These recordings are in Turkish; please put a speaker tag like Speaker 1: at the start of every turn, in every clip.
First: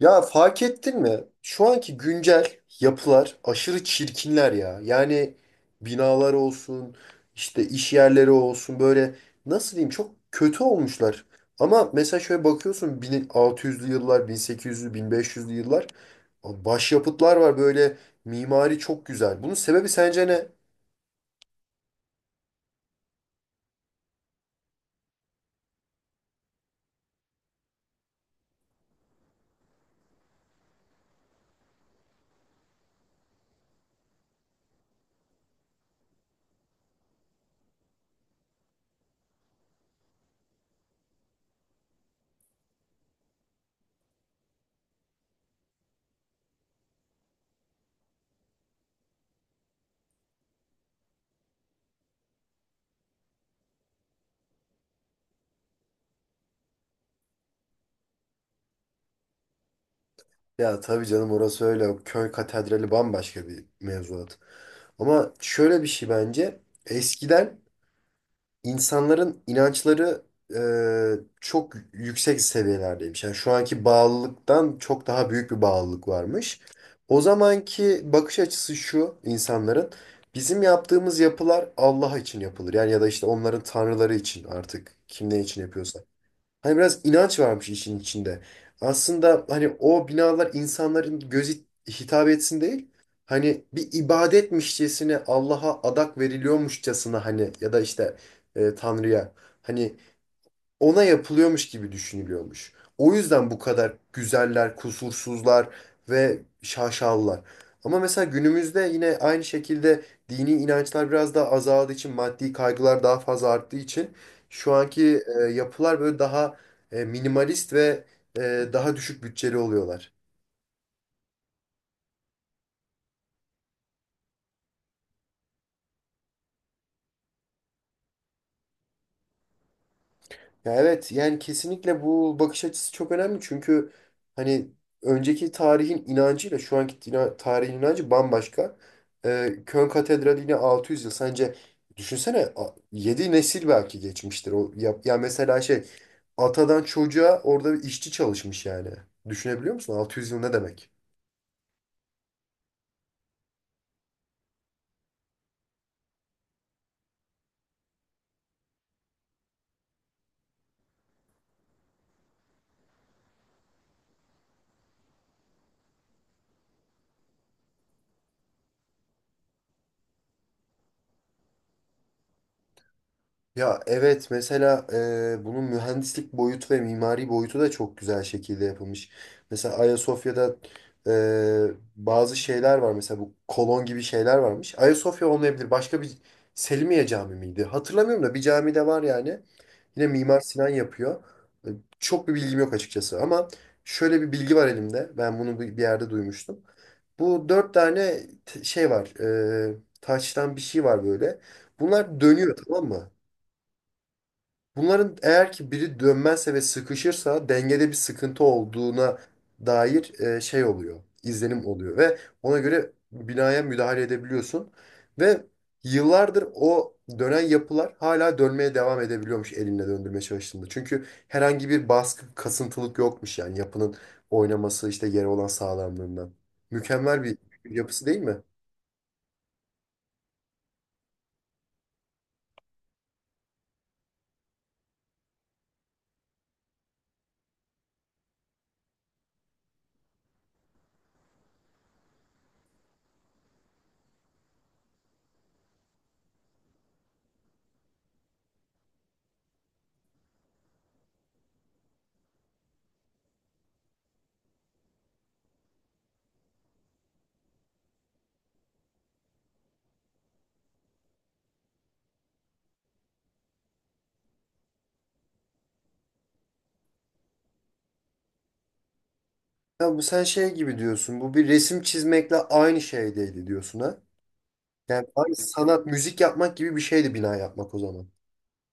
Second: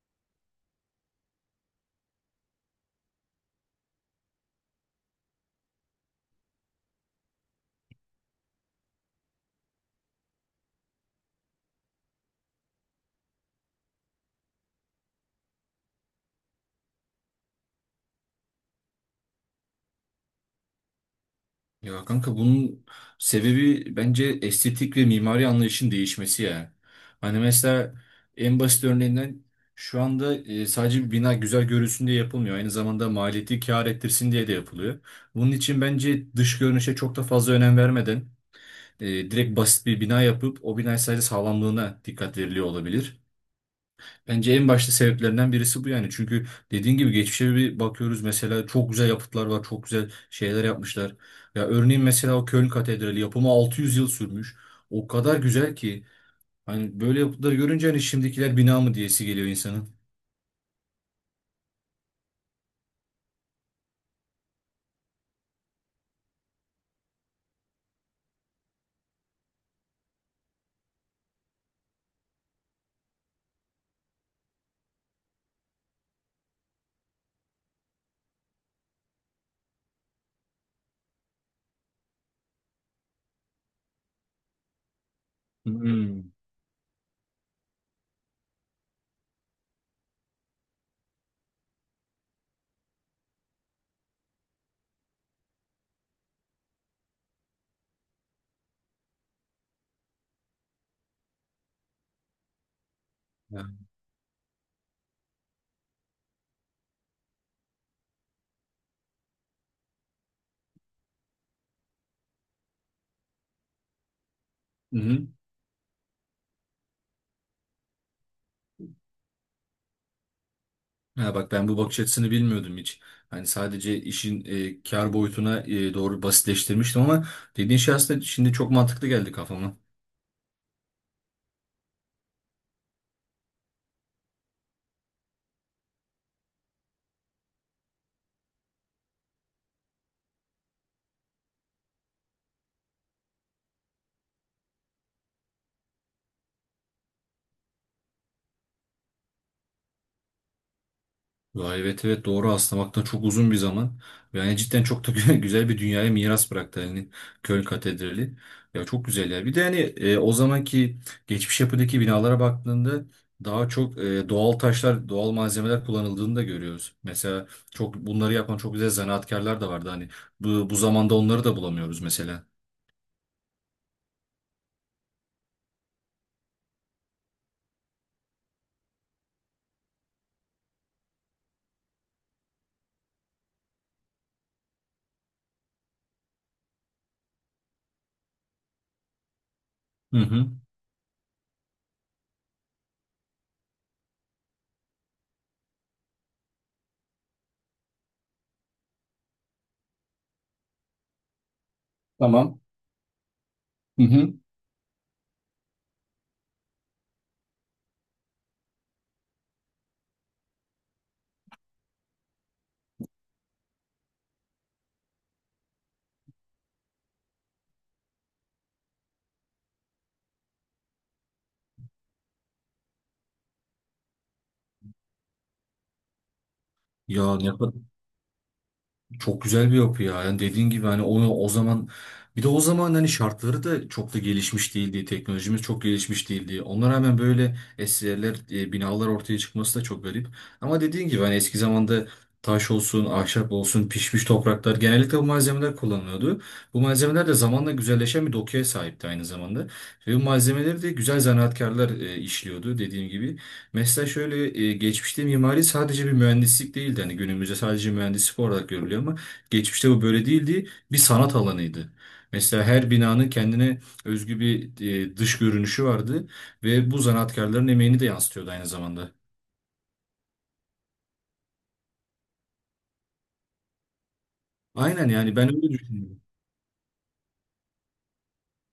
Speaker 1: Ya fark ettin mi? Şu anki güncel yapılar aşırı çirkinler ya. Yani binalar olsun, işte iş yerleri olsun böyle nasıl diyeyim çok kötü olmuşlar. Ama mesela şöyle bakıyorsun 1600'lü yıllar, 1800'lü, 1500'lü yıllar başyapıtlar var böyle mimari çok güzel. Bunun sebebi sence ne?
Speaker 2: Ya kanka bunun sebebi bence estetik ve mimari anlayışın değişmesi ya. Hani mesela en basit örneğinden şu anda sadece bir bina güzel görülsün diye yapılmıyor. Aynı zamanda maliyeti kâr ettirsin diye de yapılıyor. Bunun için bence dış görünüşe çok da fazla önem vermeden direkt basit bir bina yapıp o bina sadece sağlamlığına dikkat veriliyor olabilir. Bence en başta sebeplerinden birisi bu yani. Çünkü dediğin gibi geçmişe bir bakıyoruz mesela çok güzel yapıtlar var, çok güzel şeyler yapmışlar. Ya örneğin mesela o Köln Katedrali yapımı 600 yıl sürmüş. O kadar güzel ki hani böyle yapıtları görünce hani şimdikiler bina mı diyesi geliyor insanın.
Speaker 1: Ya tabii canım orası öyle. O Köy katedrali bambaşka bir mevzuat. Ama şöyle bir şey bence. Eskiden insanların inançları e, çok yüksek seviyelerdeymiş. Yani şu anki bağlılıktan çok daha büyük bir bağlılık varmış. O zamanki bakış açısı şu insanların bizim yaptığımız yapılar Allah için yapılır. Yani ya da işte onların tanrıları için artık kim ne için yapıyorsa.
Speaker 2: Hmm.
Speaker 1: Hani biraz inanç varmış işin içinde. Aslında hani o binalar insanların gözü hitap etsin değil. Hani bir ibadetmişçesine Allah'a adak veriliyormuşçasına hani ya da işte Tanrı'ya. Hani ona yapılıyormuş gibi düşünülüyormuş. O yüzden bu
Speaker 2: Ya.
Speaker 1: kadar güzeller, kusursuzlar ve şaşalılar. Ama mesela günümüzde yine aynı şekilde dini inançlar biraz daha azaldığı için, maddi kaygılar daha fazla arttığı için şu
Speaker 2: Hı
Speaker 1: anki
Speaker 2: hı.
Speaker 1: yapılar böyle daha minimalist ve daha düşük bütçeli oluyorlar.
Speaker 2: Ha bak ben bu bakış açısını bilmiyordum hiç. Hani sadece işin kar boyutuna doğru basitleştirmiştim ama dediğin şey aslında şimdi çok mantıklı geldi kafama.
Speaker 1: Ya evet yani kesinlikle bu bakış açısı çok önemli çünkü hani önceki tarihin inancıyla şu anki tarihin inancı bambaşka. Köln Katedrali yine 600 yıl. Sence düşünsene 7 nesil belki geçmiştir. O, ya, ya mesela şey atadan çocuğa orada bir işçi çalışmış yani. Düşünebiliyor musun? 600 yıl ne demek?
Speaker 2: Ya evet evet doğru aslamaktan çok uzun bir zaman. Yani cidden çok da güzel bir dünyaya miras bıraktı hani Köln Katedrali. Ya çok güzel ya. Bir de hani o zamanki geçmiş yapıdaki binalara baktığında daha çok doğal taşlar, doğal malzemeler kullanıldığını da görüyoruz. Mesela çok bunları yapan çok güzel zanaatkarlar da vardı hani. Bu zamanda onları da bulamıyoruz mesela.
Speaker 1: Ya evet mesela bunun mühendislik boyutu ve mimari boyutu da çok güzel şekilde yapılmış. Mesela Ayasofya'da bazı şeyler var mesela bu kolon gibi şeyler varmış. Ayasofya olmayabilir başka bir Selimiye Camii miydi? Hatırlamıyorum da bir cami de var yani. Yine
Speaker 2: Hı
Speaker 1: Mimar
Speaker 2: hı.
Speaker 1: Sinan yapıyor. E, Çok bir bilgim yok açıkçası ama şöyle bir bilgi var elimde. Ben bunu bir yerde duymuştum. Bu dört tane şey var. E, taştan bir şey var böyle. Bunlar dönüyor
Speaker 2: Tamam.
Speaker 1: tamam mı?
Speaker 2: Hı hı.
Speaker 1: Bunların eğer ki biri dönmezse ve sıkışırsa dengede bir sıkıntı olduğuna dair şey oluyor, izlenim oluyor ve ona göre binaya müdahale edebiliyorsun ve yıllardır o dönen yapılar hala dönmeye devam edebiliyormuş elinle döndürmeye çalıştığında. Çünkü herhangi bir baskı, kasıntılık yokmuş yani yapının oynaması işte yere olan sağlamlığından. Mükemmel
Speaker 2: Ya
Speaker 1: bir
Speaker 2: ne,
Speaker 1: yapısı değil mi?
Speaker 2: Çok güzel bir yapı ya. Yani dediğin gibi hani onu o zaman bir de o zaman hani şartları da çok da gelişmiş değildi. Teknolojimiz çok gelişmiş değildi. Ona rağmen böyle eserler, binalar ortaya çıkması da çok garip. Ama dediğin gibi hani eski zamanda taş olsun, ahşap olsun, pişmiş topraklar genellikle bu malzemeler kullanılıyordu. Bu malzemeler de zamanla güzelleşen bir dokuya sahipti aynı zamanda. Ve bu malzemeleri de güzel zanaatkarlar işliyordu dediğim gibi. Mesela şöyle geçmişte mimari sadece bir mühendislik değildi. Hani günümüzde sadece mühendislik olarak görülüyor ama geçmişte bu böyle değildi. Bir sanat alanıydı. Mesela her binanın kendine özgü bir dış görünüşü vardı ve bu zanaatkarların emeğini de yansıtıyordu aynı zamanda.
Speaker 1: Ya bu sen şey gibi diyorsun. Bu bir resim çizmekle aynı şey değil diyorsun ha? Yani
Speaker 2: Aynen
Speaker 1: abi
Speaker 2: yani ben öyle
Speaker 1: sanat, müzik
Speaker 2: düşünüyorum.
Speaker 1: yapmak gibi bir şeydi bina yapmak o zaman.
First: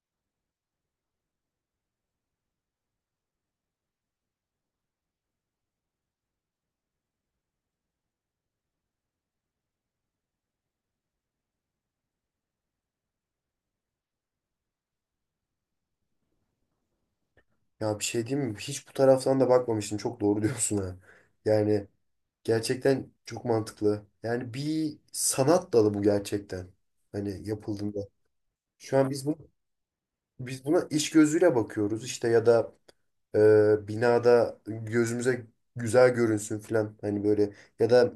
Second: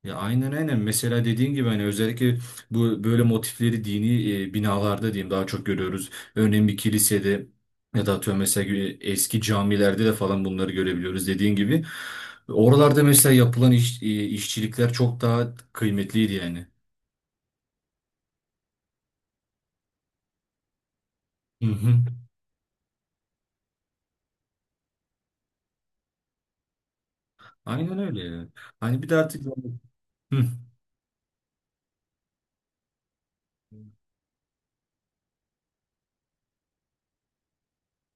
Speaker 2: Ya aynen aynen. Mesela dediğin gibi hani özellikle bu böyle motifleri dini binalarda diyeyim daha çok görüyoruz. Örneğin bir kilisede ya da atıyorum mesela eski camilerde de falan bunları görebiliyoruz dediğin gibi. Oralarda mesela yapılan iş, işçilikler çok daha kıymetliydi yani.
Speaker 1: Ya bir şey diyeyim mi? Hiç bu taraftan da bakmamıştım. Çok doğru diyorsun ha.
Speaker 2: Hı
Speaker 1: Yani
Speaker 2: hı.
Speaker 1: gerçekten çok mantıklı. Yani bir sanat dalı bu gerçekten. Hani
Speaker 2: Aynen
Speaker 1: yapıldığında.
Speaker 2: öyle. Yani
Speaker 1: Şu
Speaker 2: hani
Speaker 1: an
Speaker 2: bir de artık. Hı.
Speaker 1: biz buna iş gözüyle bakıyoruz işte ya da binada gözümüze güzel görünsün filan. Hani böyle ya da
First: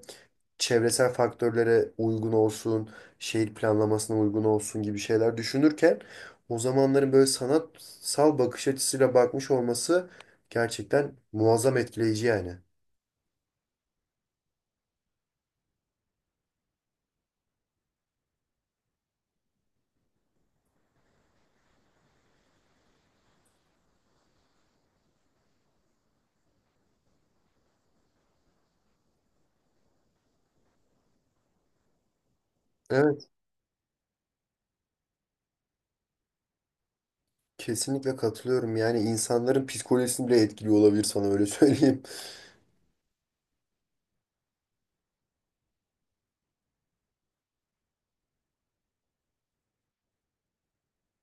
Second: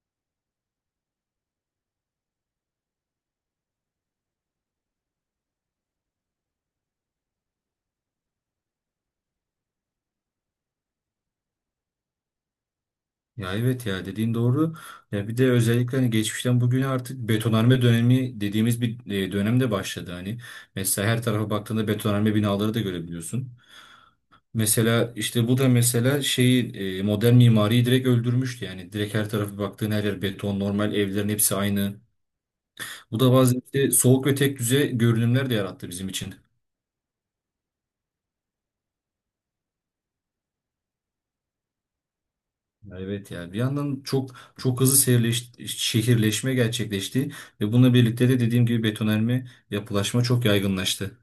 Speaker 1: çevresel faktörlere uygun olsun, şehir planlamasına uygun olsun gibi şeyler düşünürken o zamanların böyle sanatsal bakış açısıyla bakmış olması gerçekten muazzam etkileyici yani.
Speaker 2: Ya evet ya dediğin doğru. Ya bir de özellikle hani geçmişten bugüne artık betonarme dönemi dediğimiz bir dönem de başladı hani. Mesela her tarafa baktığında betonarme binaları da görebiliyorsun. Mesela işte bu da mesela şeyi modern mimariyi direkt öldürmüştü yani. Direkt her tarafa baktığın her yer beton, normal evlerin hepsi aynı. Bu
Speaker 1: Evet,
Speaker 2: da bazen işte soğuk ve tek düze görünümler de yarattı bizim için.
Speaker 1: kesinlikle katılıyorum. Yani insanların psikolojisini bile etkiliyor olabilir sana öyle söyleyeyim.
Speaker 2: Evet yani bir yandan çok çok hızlı şehirleşme gerçekleşti ve bununla birlikte de dediğim gibi betonarme yapılaşma çok yaygınlaştı.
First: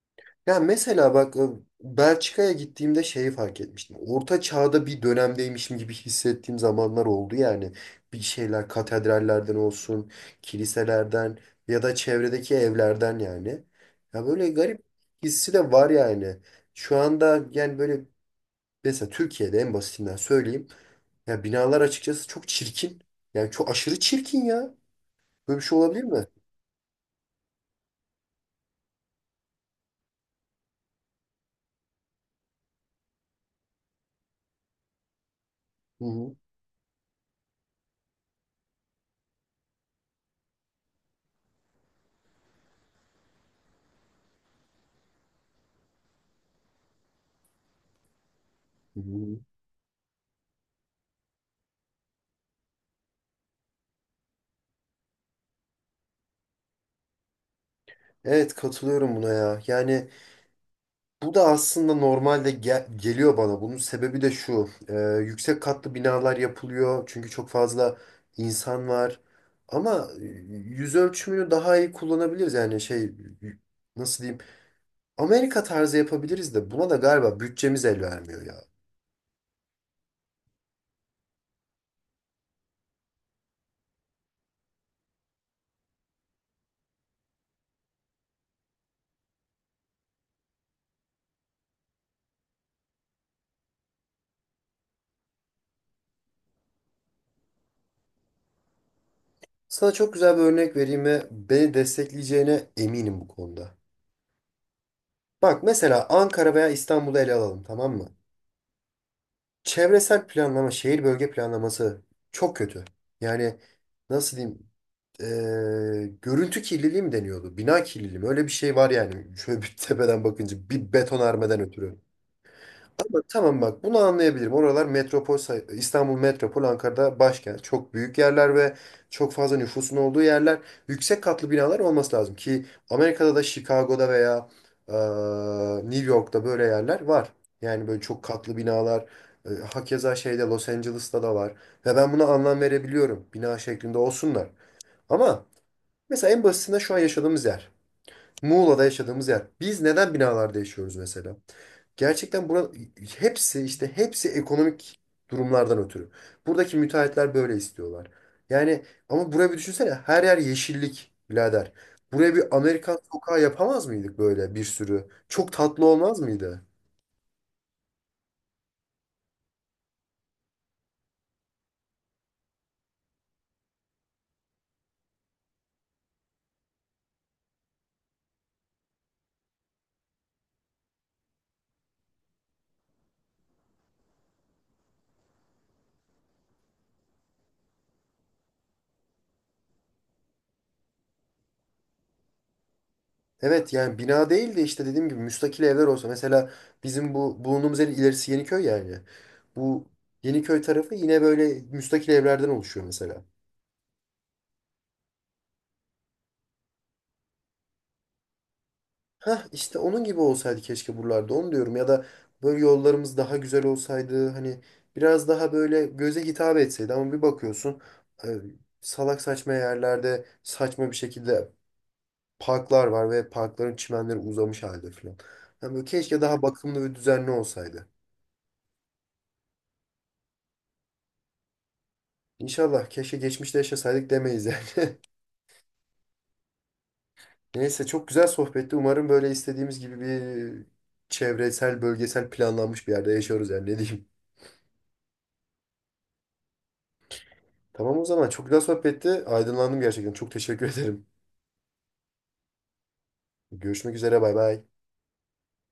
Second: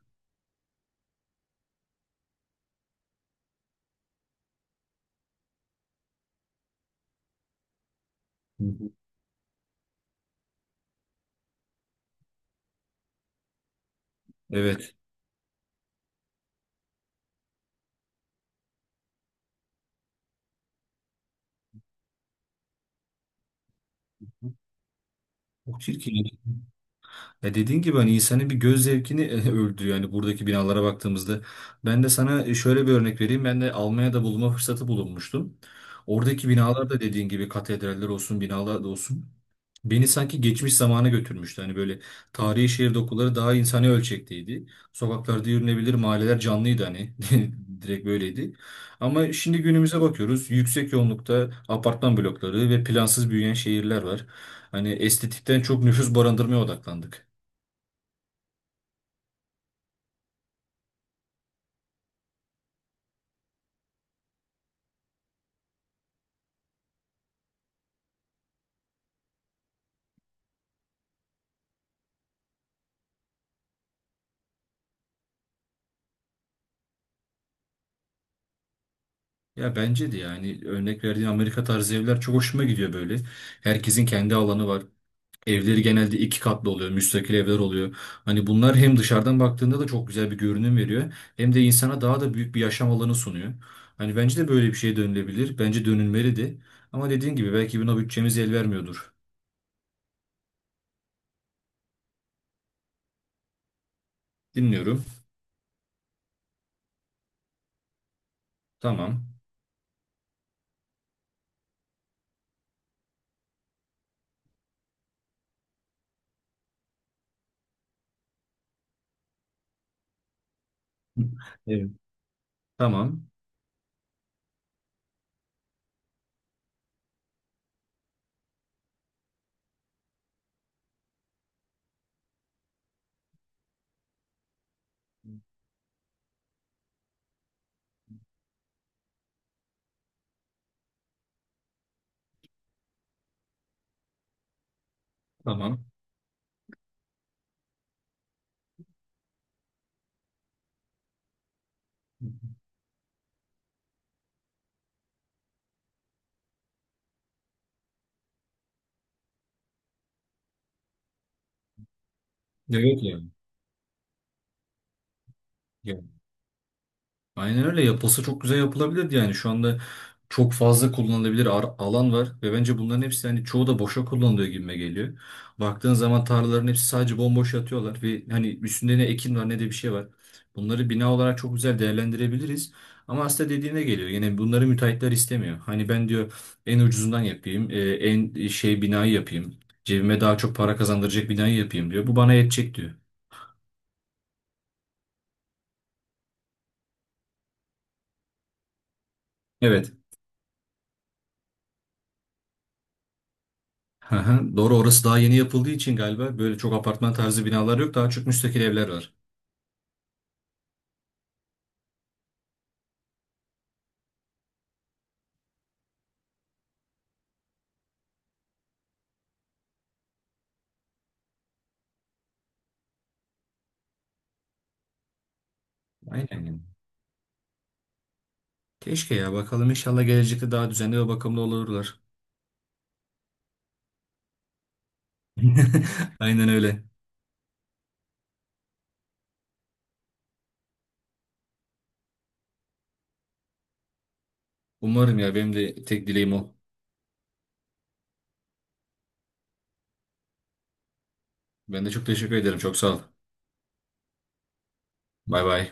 Speaker 1: Ya mesela bak Belçika'ya gittiğimde şeyi fark etmiştim. Orta çağda bir dönemdeymişim gibi hissettiğim zamanlar oldu yani. Bir
Speaker 2: Hı
Speaker 1: şeyler
Speaker 2: hı.
Speaker 1: katedrallerden olsun, kiliselerden ya da çevredeki evlerden yani. Ya böyle garip
Speaker 2: Evet.
Speaker 1: hissi de var yani. Şu anda yani böyle mesela Türkiye'de en basitinden söyleyeyim. Ya binalar açıkçası çok çirkin. Yani çok aşırı çirkin ya. Böyle bir şey
Speaker 2: Çok
Speaker 1: olabilir
Speaker 2: çirkin.
Speaker 1: mi?
Speaker 2: Ya dediğin gibi hani insanın bir göz zevkini öldürüyor. Yani buradaki binalara baktığımızda. Ben de sana şöyle bir örnek vereyim. Ben de Almanya'da bulunma fırsatı bulunmuştum.
Speaker 1: Hı hı.
Speaker 2: Oradaki binalar da dediğin gibi katedraller olsun, binalar da olsun. Beni sanki geçmiş zamana götürmüştü. Hani böyle tarihi şehir dokuları daha insani ölçekteydi. Sokaklarda yürünebilir, mahalleler canlıydı hani. Direkt böyleydi.
Speaker 1: Hı
Speaker 2: Ama
Speaker 1: hı.
Speaker 2: şimdi günümüze bakıyoruz. Yüksek yoğunlukta apartman blokları ve plansız büyüyen şehirler var. Hani estetikten çok nüfus barındırmaya odaklandık.
Speaker 1: Evet katılıyorum buna ya. Yani bu da aslında normalde geliyor bana. Bunun sebebi de şu. Yüksek katlı binalar yapılıyor. Çünkü çok fazla insan var. Ama yüz ölçümünü daha iyi kullanabiliriz. Yani şey y- nasıl diyeyim? Amerika tarzı yapabiliriz de buna da galiba bütçemiz el vermiyor ya.
Speaker 2: Ya bence de yani örnek verdiğin Amerika tarzı evler çok hoşuma gidiyor böyle. Herkesin kendi alanı var. Evleri genelde iki katlı oluyor, müstakil evler oluyor. Hani bunlar hem dışarıdan baktığında da çok güzel bir görünüm veriyor, hem de insana daha da büyük bir yaşam alanı sunuyor. Hani bence de böyle bir şey dönülebilir. Bence dönülmeli de. Ama dediğin gibi belki buna bütçemiz el vermiyordur.
Speaker 1: Sana çok güzel bir örnek vereyim ve beni destekleyeceğine eminim bu konuda.
Speaker 2: Dinliyorum.
Speaker 1: Bak mesela Ankara veya İstanbul'u ele alalım tamam mı?
Speaker 2: Tamam.
Speaker 1: Çevresel planlama, şehir bölge planlaması çok kötü. Yani nasıl diyeyim? Görüntü kirliliği mi deniyordu? Bina kirliliği mi? Öyle bir şey var yani. Şöyle bir tepeden bakınca bir betonarmeden
Speaker 2: Evet.
Speaker 1: ötürü. Ama
Speaker 2: Tamam.
Speaker 1: tamam bak bunu anlayabilirim. Oralar metropol, İstanbul metropol, Ankara'da başkent. Çok büyük yerler ve çok fazla nüfusun olduğu yerler. Yüksek katlı binalar olması lazım ki Amerika'da da Chicago'da veya New York'ta böyle yerler var. Yani böyle çok katlı binalar. Hakeza şeyde Los Angeles'ta da var. Ve ben buna anlam verebiliyorum. Bina şeklinde olsunlar. Ama
Speaker 2: Tamam.
Speaker 1: mesela en basitinden şu an yaşadığımız yer. Muğla'da yaşadığımız yer. Biz neden binalarda yaşıyoruz mesela? Gerçekten bura hepsi işte hepsi ekonomik durumlardan ötürü. Buradaki müteahhitler böyle istiyorlar. Yani ama buraya bir düşünsene her yer yeşillik birader. Buraya bir
Speaker 2: Ya
Speaker 1: Amerikan
Speaker 2: yok yani.
Speaker 1: sokağı yapamaz mıydık böyle bir sürü? Çok tatlı olmaz mıydı?
Speaker 2: Aynen öyle yapılsa çok güzel yapılabilirdi yani şu anda çok fazla kullanılabilir alan var ve bence bunların hepsi hani çoğu da boşa kullanılıyor gibime geliyor. Baktığın zaman tarlaların hepsi sadece bomboş yatıyorlar ve hani üstünde ne ekin var ne de bir şey var. Bunları bina olarak çok güzel değerlendirebiliriz. Ama aslında dediğine geliyor. Yine bunları müteahhitler istemiyor. Hani ben diyor en ucuzundan yapayım, şey binayı yapayım. Cebime daha çok para kazandıracak binayı yapayım diyor. Bu bana yetecek diyor.
Speaker 1: Evet yani bina değil de işte dediğim gibi müstakil evler olsa. Mesela bizim bu bulunduğumuz yerin ilerisi Yeniköy yani. Bu
Speaker 2: Evet.
Speaker 1: Yeniköy tarafı yine böyle müstakil evlerden oluşuyor mesela.
Speaker 2: Hı hı, doğru orası daha yeni yapıldığı için galiba böyle çok apartman tarzı binalar yok. Daha çok müstakil evler var.
Speaker 1: Hah işte onun gibi olsaydı keşke buralarda onu diyorum. Ya da böyle yollarımız daha güzel olsaydı. Hani biraz daha böyle göze hitap etseydi. Ama bir bakıyorsun e, salak saçma yerlerde saçma bir şekilde parklar var ve parkların çimenleri uzamış halde falan. Yani böyle keşke daha
Speaker 2: Aynen. Yani,
Speaker 1: bakımlı ve düzenli olsaydı.
Speaker 2: keşke ya bakalım inşallah gelecekte daha düzenli ve bakımlı olurlar.
Speaker 1: İnşallah keşke geçmişte yaşasaydık demeyiz yani.
Speaker 2: Aynen öyle.
Speaker 1: Neyse çok güzel sohbetti. Umarım böyle istediğimiz gibi bir çevresel, bölgesel planlanmış bir yerde yaşıyoruz yani ne diyeyim.
Speaker 2: Umarım ya benim de tek dileğim o.
Speaker 1: Tamam o zaman çok güzel sohbetti. Aydınlandım gerçekten. Çok teşekkür ederim.
Speaker 2: Ben de çok teşekkür ederim. Çok sağ ol.
Speaker 1: Görüşmek üzere bay bay.
Speaker 2: Bay bay.